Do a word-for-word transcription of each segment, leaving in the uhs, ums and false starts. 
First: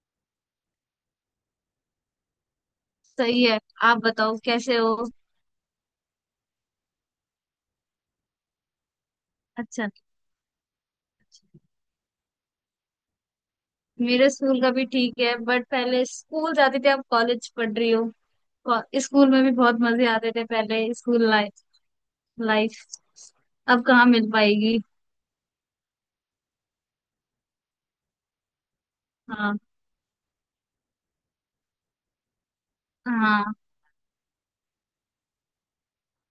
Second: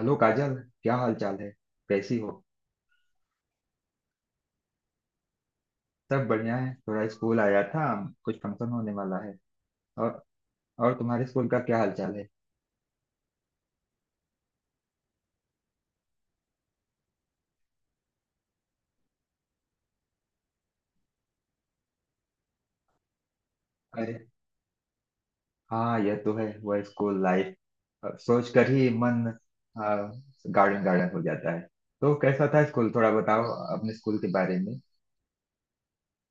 Hello Kajal. क्या हाल चाल है? कैसी हो? सही है। आप बताओ कैसे हो। सब बढ़िया है, थोड़ा स्कूल आया था। कुछ फंक्शन होने वाला है। अच्छा। और और तुम्हारे स्कूल का क्या हाल चाल है? मेरे स्कूल का भी ठीक है, बट पहले स्कूल जाते थे, अब कॉलेज पढ़ रही हो। को- स्कूल में भी बहुत मजे आते थे पहले। स्कूल लाइफ लाइफ अब कहाँ अरे, मिल पाएगी। हाँ यह तो है, वह स्कूल लाइफ। अब सोच कर ही मन हाँ। गार्डन गार्डन हो जाता है। तो कैसा था स्कूल, थोड़ा बताओ हाँ। अपने स्कूल के बारे में।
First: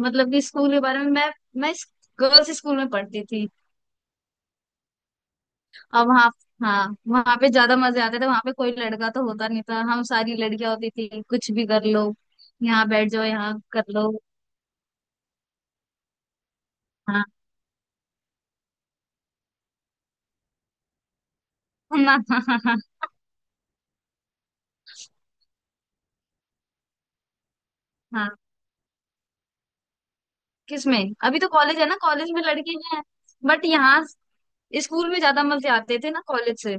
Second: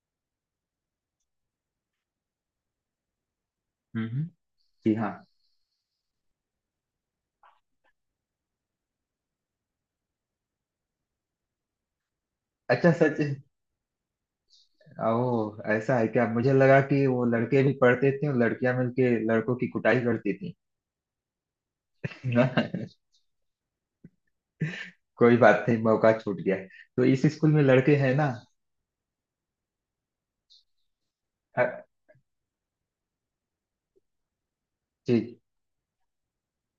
मतलब कि स्कूल के बारे में मैं मैं गर्ल्स स्कूल में पढ़ती थी। हम्म। जी हाँ। अब वहाँ, हाँ वहाँ पे ज्यादा मजे आते थे। वहाँ पे कोई लड़का तो होता नहीं था, हम सारी लड़कियां होती थी, कुछ भी कर लो, यहाँ अच्छा, बैठ सच? जाओ, यहाँ कर लो। ओ, ऐसा है क्या? मुझे लगा कि वो हाँ। लड़के भी पढ़ते थे और लड़कियां मिलके लड़कों की कुटाई करती ना। थी। कोई बात नहीं, मौका छूट गया। तो इस स्कूल में लड़के हैं ना? हाँ। किसमें? अभी तो कॉलेज अ, है ना, कॉलेज में लड़के हैं। बट यहाँ स्कूल जी में ज्यादा मजे आते थे ना कॉलेज से।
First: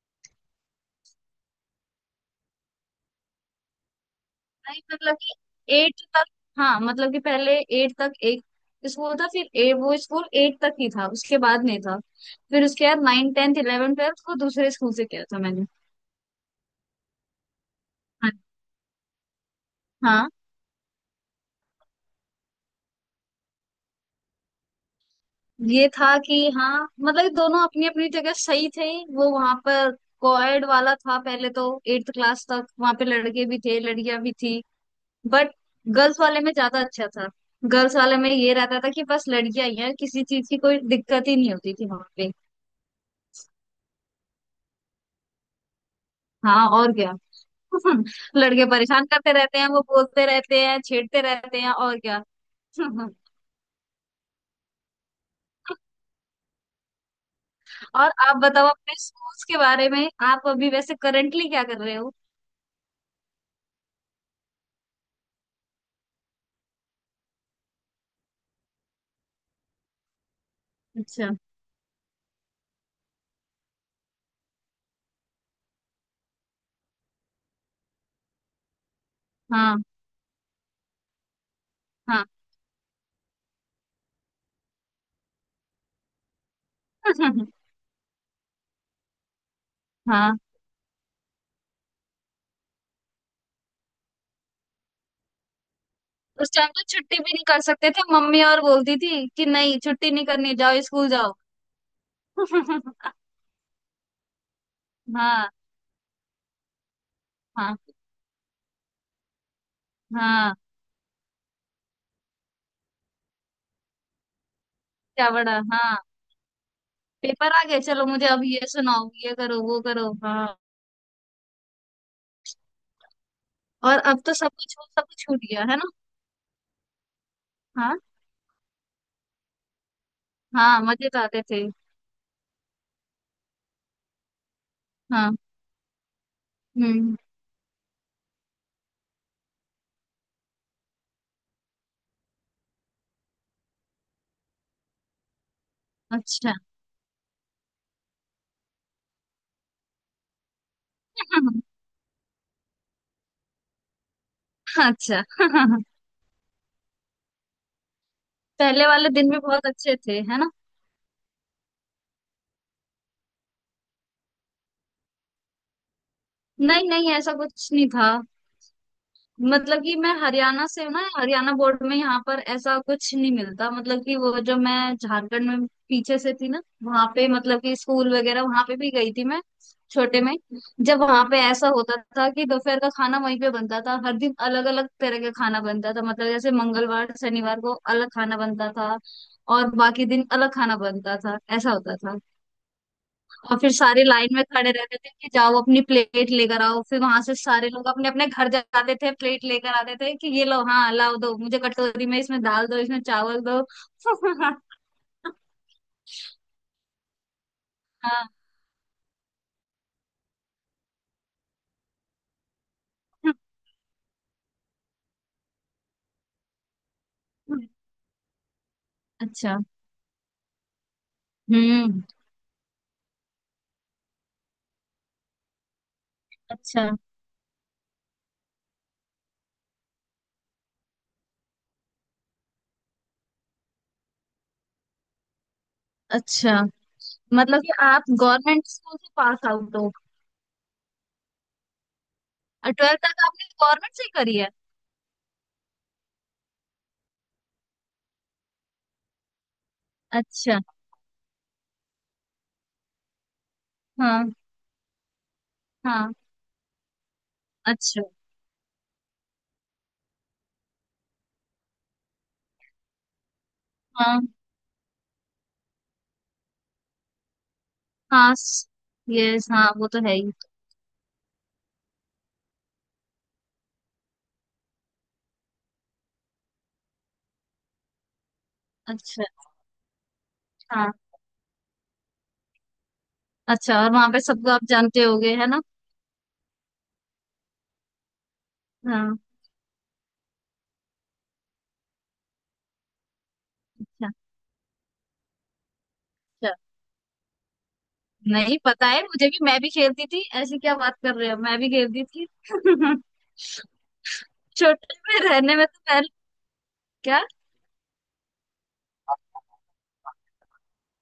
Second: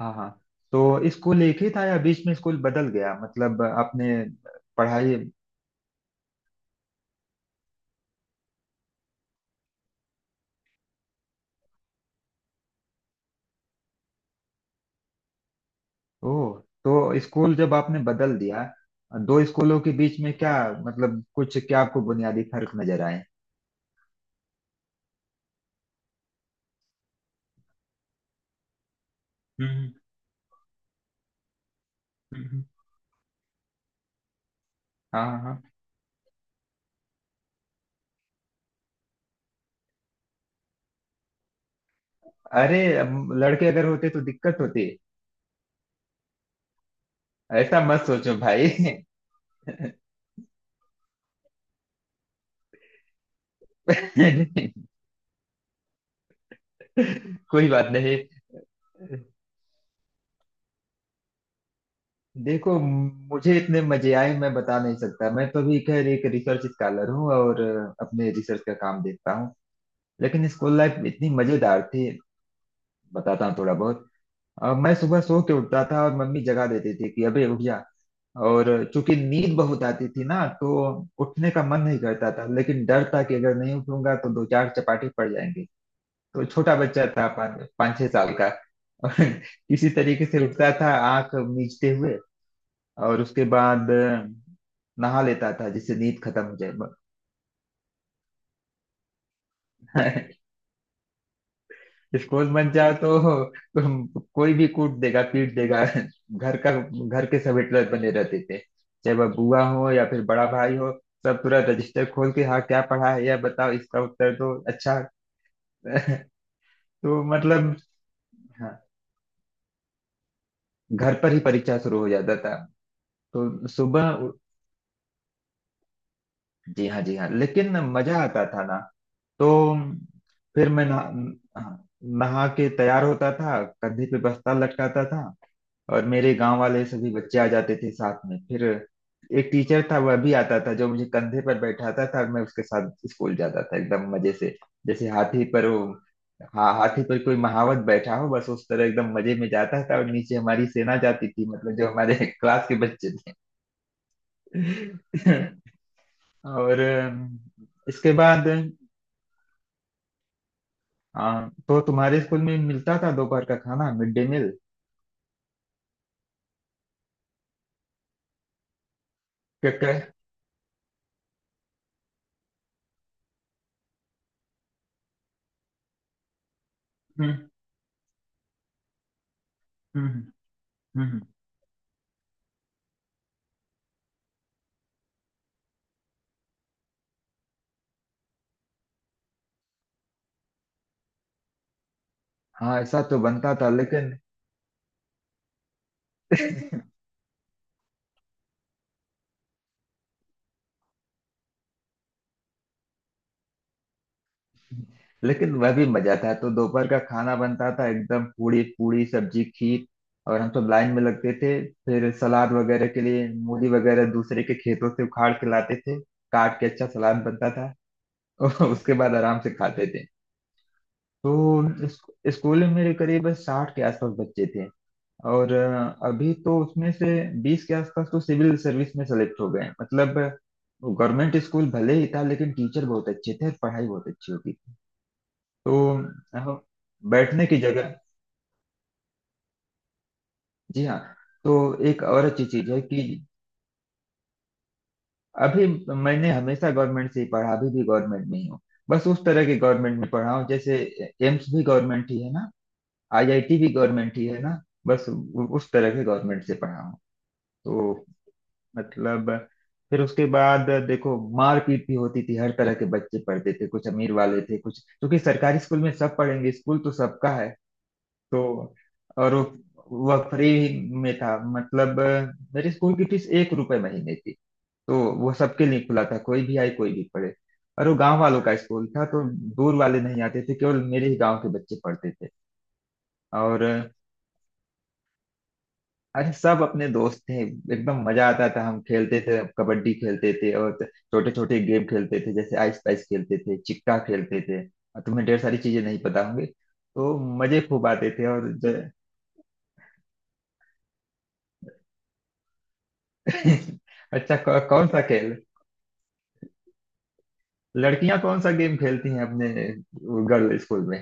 हाँ, हाँ। तो स्कूल एक ही था या बीच में स्कूल बदल गया, मतलब आपने नहीं, पढ़ाई? मतलब कि एट तक। हाँ, मतलब कि पहले एट तक एक स्कूल था, फिर ए, वो स्कूल एट तक ही था, उसके बाद नहीं था। फिर उसके बाद नाइन टेंथ इलेवन ट्वेल्थ को दूसरे स्कूल से किया था मैंने। ओह, तो स्कूल जब आपने हाँ। बदल दिया दो स्कूलों के बीच हाँ, में, क्या मतलब कुछ क्या आपको बुनियादी फर्क नजर आए? ये था कि हाँ मतलब कि दोनों अपनी अपनी जगह सही थे। वो वहां पर हम्म। कोएड वाला था पहले तो। एट्थ क्लास हम्म। तक वहां पे लड़के भी थे, लड़कियां भी थी। हाँ, बट हाँ। गर्ल्स वाले में ज्यादा अच्छा था। गर्ल्स वाले में ये रहता था कि बस लड़कियां ही हैं, किसी चीज की कोई दिक्कत ही नहीं होती थी वहां पे। अरे, अब लड़के अगर होते तो दिक्कत होती। हाँ और क्या। ऐसा मत सोचो लड़के भाई। परेशान करते रहते हैं, वो बोलते रहते हैं, छेड़ते रहते हैं, और क्या। कोई बात और नहीं। आप बताओ अपने स्कूल्स के बारे में। आप अभी वैसे करंटली क्या कर रहे हो? देखो, मुझे इतने मजे आए मैं बता नहीं सकता। मैं तो भी खैर एक रिसर्च स्कॉलर हूँ और अपने रिसर्च का काम देखता हूँ। लेकिन स्कूल लाइफ अच्छा। इतनी मजेदार थी, बताता हूँ थोड़ा बहुत। अ, मैं सुबह सो के उठता था और मम्मी जगा देती थी कि अबे उठ जा। और चूंकि नींद हाँ। बहुत आती थी ना, तो उठने का मन नहीं हाँ। करता था। लेकिन डर था कि अगर नहीं उठूंगा तो दो चार चपाटी पड़ जाएंगे। तो छोटा बच्चा था, पाँच पाँच छह साल का। और किसी तरीके हाँ, से उठता था, आंख मीचते हुए। और उसके बाद अ, नहा लेता था, जिससे नींद खत्म उस हो टाइम जाए। तो छुट्टी भी नहीं कर सकते थे। मम्मी और बोलती थी कि नहीं छुट्टी नहीं करनी, जाओ स्कूल जाओ। स्कूल बन जाओ तो तुम कोई भी कूट देगा हाँ। पीट देगा घर का। घर के सब हाँ। हिटलर बने रहते थे, चाहे वह बुआ हो या फिर बड़ा हाँ, भाई हो। सब पूरा रजिस्टर खोल के, हाँ क्या पढ़ा है, या बताओ इसका उत्तर दो। अच्छा। क्या बड़ा हाँ। तो पेपर आ मतलब, गया, चलो मुझे अब ये हाँ, सुनाओ, ये करो वो करो हाँ। घर पर ही परीक्षा शुरू हो जाता था। तो और सुबह अब उ- तो सब कुछ, सब कुछ छूट गया है ना। जी हाँ, जी हाँ, लेकिन हाँ। मजा आता था ना। तो फिर हाँ, मैं नहा मजे तो आते थे। नहा के तैयार होता था, कंधे पे बस्ता लटकाता था। हाँ। और मेरे गांव वाले सभी हम्म। बच्चे आ जाते थे साथ में। फिर एक टीचर था, वह भी आता था, जो मुझे कंधे पर बैठाता था और मैं उसके साथ स्कूल जाता था एकदम मजे से। जैसे हाथी पर वो, अच्छा। हा, हाथी पर कोई महावत बैठा हो, बस उस तरह एकदम मजे में जाता था। और नीचे हमारी सेना जाती थी, मतलब जो हमारे क्लास के बच्चे थे। अच्छा। और अम, इसके बाद, पहले वाले दिन भी बहुत अच्छे थे है ना। हाँ तो तुम्हारे स्कूल में मिलता था दोपहर का खाना, मिड डे मील? नहीं नहीं, ऐसा कुछ नहीं था। मतलब क्या। कि मैं हरियाणा से हूँ ना, हरियाणा बोर्ड में यहाँ पर ऐसा कुछ नहीं मिलता। मतलब कि वो जो मैं झारखंड में पीछे से थी ना, वहां पे, हम्म। मतलब कि स्कूल वगैरह वहां पे भी गई थी मैं छोटे हम्म। में। जब हम्म। वहां पे ऐसा होता था कि दोपहर का खाना वहीं पे बनता था। हर दिन अलग अलग तरह का खाना बनता था, मतलब जैसे मंगलवार शनिवार को अलग खाना बनता था और बाकी दिन अलग खाना बनता था, ऐसा होता था। हाँ, ऐसा तो बनता और था फिर सारे लेकिन लाइन में खड़े रहते थे कि जाओ अपनी प्लेट लेकर आओ, फिर वहां से सारे लोग अपने अपने घर जाते थे, प्लेट लेकर आते थे कि ये लो हाँ लाओ, दो मुझे कटोरी में, इसमें दाल दो, इसमें चावल दो। लेकिन वह भी मजा था। तो दोपहर का खाना बनता था एकदम, हाँ। पूरी पूरी सब्जी खीर। और हम सब लाइन में लगते थे। फिर सलाद वगैरह के लिए मूली वगैरह दूसरे के खेतों से उखाड़ के लाते थे, काट के अच्छा सलाद बनता था। और उसके बाद आराम से अच्छा। खाते थे। तो इस- हम्म। स्कूल में मेरे करीब साठ के आसपास बच्चे थे। और अ, अभी तो अच्छा। उसमें से बीस के आसपास तो सिविल सर्विस में सेलेक्ट हो गए हैं। मतलब गवर्नमेंट स्कूल भले ही था, लेकिन टीचर बहुत अच्छे थे और पढ़ाई बहुत अच्छी होती थी। तो अच्छा, अ, बैठने की मतलब कि जगह, आप गवर्नमेंट स्कूल से पास आउट हो। जी हाँ। तो एक और अच्छी चीज और है ट्वेल्थ कि तक आपने गवर्नमेंट से ही करी है? अभी मैंने हमेशा गवर्नमेंट से ही पढ़ा, अभी भी गवर्नमेंट में ही हूँ। बस उस तरह के गवर्नमेंट में पढ़ा हूँ अच्छा। जैसे एम्स भी गवर्नमेंट ही है ना, आईआईटी भी गवर्नमेंट ही हाँ। है ना, बस उ- उस तरह के हाँ। गवर्नमेंट से पढ़ा हूँ। अच्छा। तो मतलब, फिर उसके बाद देखो, मारपीट भी होती थी। हर तरह के बच्चे पढ़ते थे, कुछ अमीर हाँ वाले थे कुछ, क्योंकि सरकारी स्कूल में सब पढ़ेंगे, स्कूल तो सबका है। हाँ। तो और वो, यस, हाँ वो तो है वह ही। फ्री में था, मतलब मेरे स्कूल की फीस एक रुपए महीने थी। तो वो सबके लिए खुला था, कोई भी आए कोई भी पढ़े। और वो गांव वालों का स्कूल था, तो अच्छा। दूर वाले नहीं आते थे, केवल हाँ। मेरे ही गांव के बच्चे पढ़ते थे। अच्छा, और और वहां पे सबको आप जानते होगे है ना? अरे, सब अपने दोस्त थे, एकदम मजा आता था। हम हाँ। खेलते थे, कबड्डी खेलते थे और छोटे छोटे गेम खेलते थे, जैसे आइस पाइस खेलते थे, चिक्का अच्छा। खेलते थे। और तुम्हें ढेर सारी चीजें नहीं पता होंगी, अच्छा, तो मजे खूब आते थे। और नहीं पता ज... है मुझे भी, मैं भी खेलती थी, ऐसी क्या बात कर रहे हो, मैं भी खेलती थी। अच्छा, कौ, कौन छोटे सा में खेल, रहने में तो पहले, क्या, लड़कियां कौन सा गेम खेलती हैं अपने गर्ल स्कूल में?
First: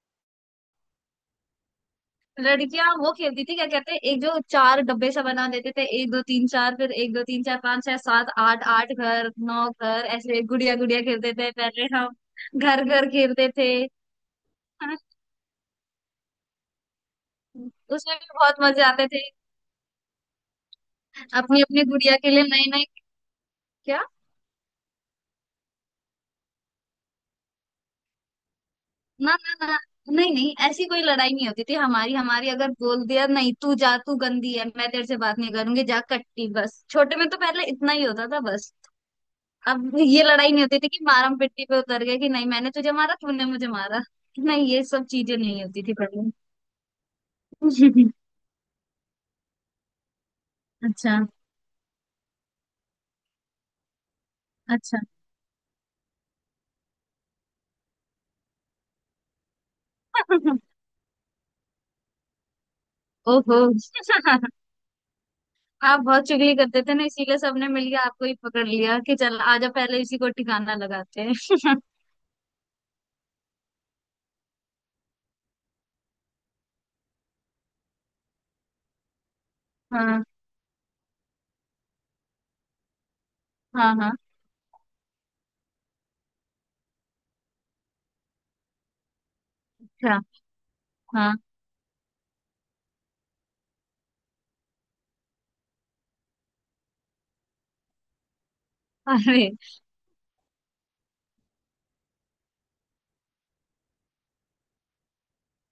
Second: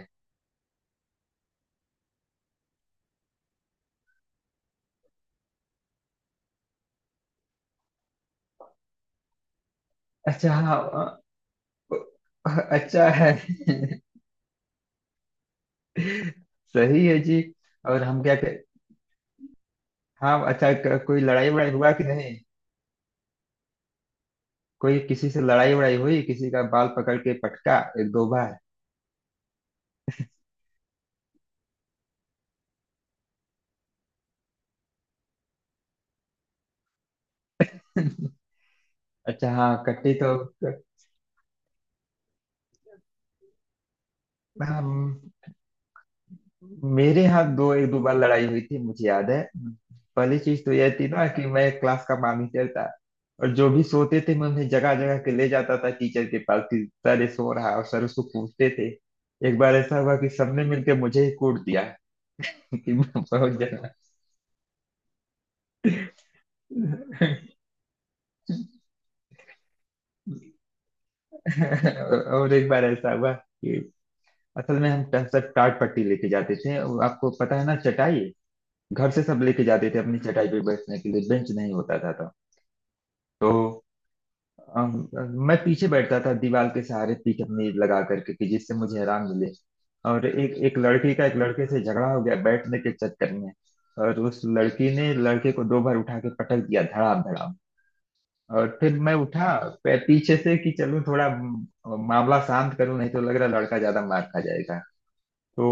लड़कियां वो खेलती थी, क्या कहते हैं, एक जो चार डब्बे सा बना देते थे, एक दो तीन चार, फिर एक दो तीन चार पाँच छह सात आठ, आठ घर नौ घर, ऐसे अच्छा, गुड़िया हाँ, गुड़िया अ- खेलते थे पहले हम, अ- घर घर अच्छा है। खेलते थे। हाँ, सही है जी। और उसमें हम भी क्या कह-, बहुत मजे आते थे। हाँ अच्छा, क- कोई लड़ाई अपनी वड़ाई अपनी हुआ कि गुड़िया के नहीं? लिए नई नई। क्या। कोई किसी से लड़ाई वड़ाई हुई, किसी का बाल पकड़ के पटका एक दो बार? ना ना ना, नहीं नहीं, ऐसी कोई लड़ाई नहीं होती थी हमारी हमारी। अगर बोल दिया नहीं तू जा, तू गंदी है, मैं तेरे से बात नहीं करूंगी, जा कट्टी, बस छोटे में तो पहले इतना ही होता था बस। अच्छा, हाँ, अब कट्टी ये तो। लड़ाई नहीं होती थी कि मारम पिट्टी पे उतर गए, कि नहीं मैंने तुझे मारा तूने मुझे मारा, नहीं ये सब हम- चीजें नहीं होती थी पहले। मेरे यहाँ दो, एक दो बार लड़ाई हुई थी मुझे याद है। पहली चीज तो यह थी अच्छा। ना कि मैं क्लास का मॉनिटर था, और जो भी सोते थे मैं उन्हें जगह अच्छा। जगह के ले जाता था टीचर के पास कि सर ये सो रहा है, और सर उसको कूटते थे। एक बार ऐसा हुआ कि सबने मिलकर मुझे ही कूट दिया कि मैं बहुत ओहो। जगह। आप बहुत चुगली करते थे ना, इसीलिए सबने मिलके आपको ही पकड़ लिया कि चल आजा, पहले इसी को ठिकाना लगाते हैं। और एक बार ऐसा हुआ, असल में हम पैंसठ टाट पट्टी लेके जाते थे, और आपको पता है ना, चटाई घर से सब लेके जाते थे अपनी हाँ। चटाई पे बैठने के लिए, बेंच नहीं होता था तब। तो हाँ। हाँ। अम, मैं पीछे बैठता था, दीवार के सहारे पीठ अपनी लगा करके, कि जिससे मुझे आराम मिले। अच्छा। और एक एक लड़की का हाँ। एक लड़के से झगड़ा हो गया बैठने के चक्कर में, और उस लड़की ने लड़के को दो बार उठा के पटक दिया, धड़ाम धड़ाम। और फिर मैं उठा अरे। पै- पीछे से, कि चलूं थोड़ा म, मामला शांत करूं, नहीं तो लग रहा लड़का ज्यादा मार खा जाएगा। तो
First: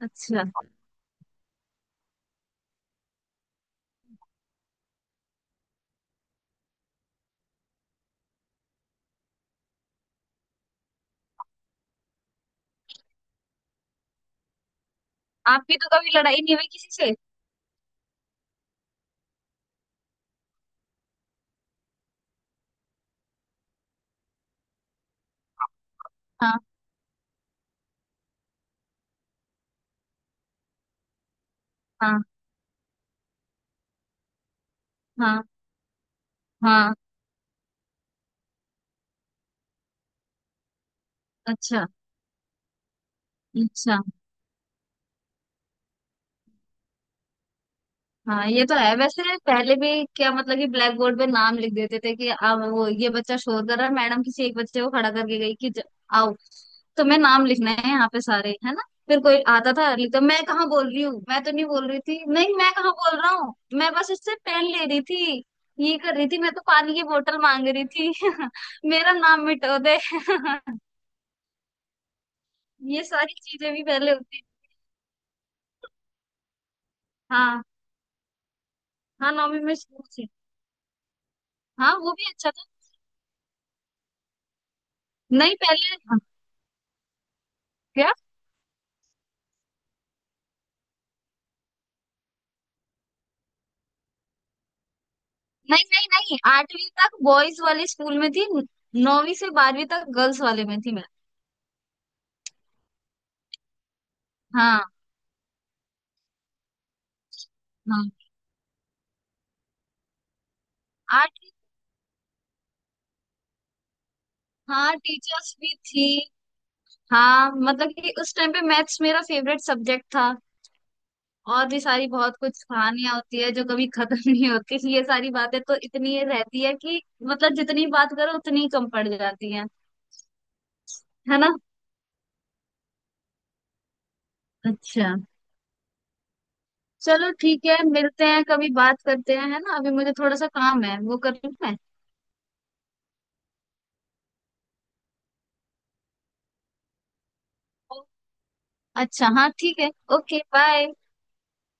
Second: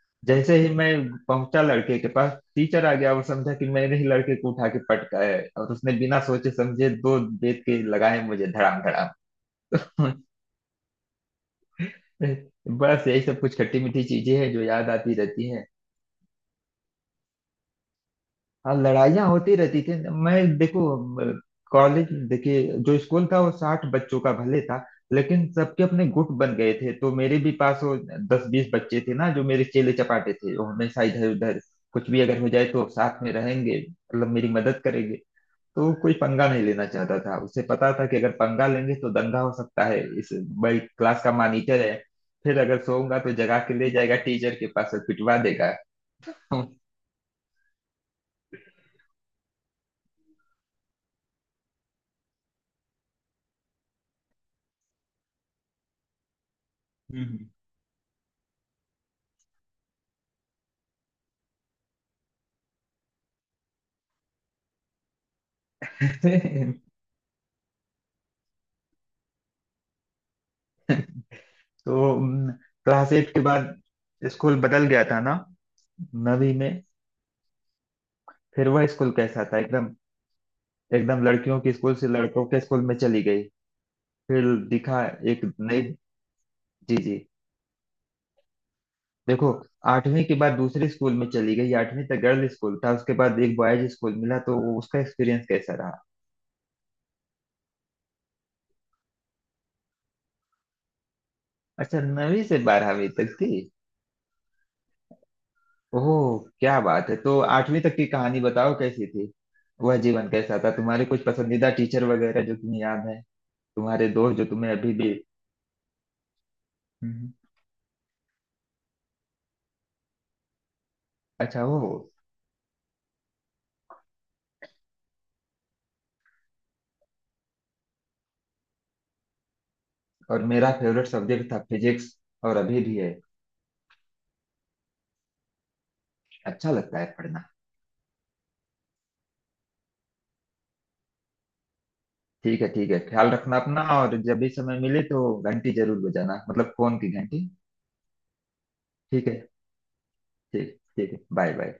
अच्छा। जैसे ही मैं पहुंचा लड़के के पास, टीचर आ गया और समझा कि मैंने ही लड़के को उठा के पटका है, और उसने बिना सोचे समझे दो बेत के लगाए मुझे, धड़ाम धड़ाम। बस यही सब कुछ खट्टी मीठी चीजें हैं जो याद आती रहती हैं। आपकी तो कभी लड़ाई नहीं हुई किसी से? हाँ, लड़ाइयाँ होती रहती थी। मैं देखो, म, कॉलेज देखिए, जो स्कूल था वो साठ बच्चों का भले था, लेकिन सबके अपने गुट बन हाँ। गए थे। तो मेरे भी पास वो दस बीस बच्चे थे ना, जो मेरे चेले चपाटे थे, वो हमेशा इधर उधर, कुछ भी हाँ। अगर हो जाए तो साथ में रहेंगे, मतलब मेरी मदद करेंगे। हाँ। तो वो कोई पंगा नहीं लेना हाँ। चाहता था, उसे पता था कि अगर पंगा लेंगे तो दंगा हो सकता है, इस भाई क्लास का मॉनिटर अच्छा। है, फिर अगर सोऊंगा तो जगा के ले अच्छा, जाएगा टीचर के पास और पिटवा देगा। हाँ ये तो है। वैसे पहले भी क्या, मतलब कि ब्लैक बोर्ड पे नाम लिख देते थे कि अब वो ये बच्चा शोर कर रहा है, मैडम किसी एक बच्चे को खड़ा करके गई कि ज- आओ, तुम्हें हम्म। नाम लिखना है यहाँ पे, सारे है ना। फिर कोई आता था लिखता, मैं कहाँ बोल रही हूँ, मैं तो नहीं बोल रही थी, नहीं मैं कहाँ बोल रहा हूँ, मैं बस इससे पेन ले रही थी, ये कर रही थी, मैं तो पानी की बोतल मांग रही थी। मेरा नाम मिटो दे। तो ये क्लास एट सारी के चीजें बाद भी पहले होती। स्कूल बदल गया था ना, नवी में? हाँ। फिर वह स्कूल हाँ, कैसा था नौवीं में एकदम, स्कूल से। एकदम लड़कियों के स्कूल हाँ से वो भी लड़कों अच्छा के था। स्कूल में चली गई? फिर दिखा एक नहीं नई, पहले, हाँ, जी जी, क्या। देखो आठवीं के बाद दूसरे स्कूल में चली गई, आठवीं तक गर्ल्स स्कूल था, उसके बाद एक बॉयज स्कूल मिला, तो वो उसका एक्सपीरियंस कैसा नहीं रहा? नहीं नहीं, आठवीं तक बॉयज वाले स्कूल में थी। नौवीं से बारहवीं तक गर्ल्स वाले में थी मैं। अच्छा, नवीं से बारहवीं तक थी। हाँ। ओह, क्या बात है। तो आठवीं तक की हाँ। कहानी बताओ, कैसी थी, वह जीवन कैसा था, तुम्हारे कुछ आठवीं। पसंदीदा टीचर वगैरह जो तुम्हें याद है, तुम्हारे दोस्त जो तुम्हें अभी हाँ भी, टीचर्स भी थी। हम्म। हाँ, मतलब कि उस टाइम पे मैथ्स मेरा फेवरेट सब्जेक्ट था। अच्छा, और भी वो, सारी बहुत कुछ कहानियां होती है जो कभी खत्म नहीं होती, ये सारी बातें तो इतनी ये रहती है कि, मतलब जितनी बात करो उतनी कम पड़ जाती है। और मेरा फेवरेट है सब्जेक्ट ना। था फिजिक्स, और अभी भी है, अच्छा। अच्छा लगता है चलो पढ़ना। ठीक है, मिलते हैं कभी, बात करते हैं है ना, अभी मुझे थोड़ा सा काम है वो कर लूँ मैं। ठीक है, ठीक है, ख्याल रखना अपना। और जब भी समय मिले तो घंटी जरूर बजाना, मतलब फोन की घंटी। अच्छा ठीक है। हाँ ठीक है। ओके ठीक, बाय। ठीक है, बाय बाय।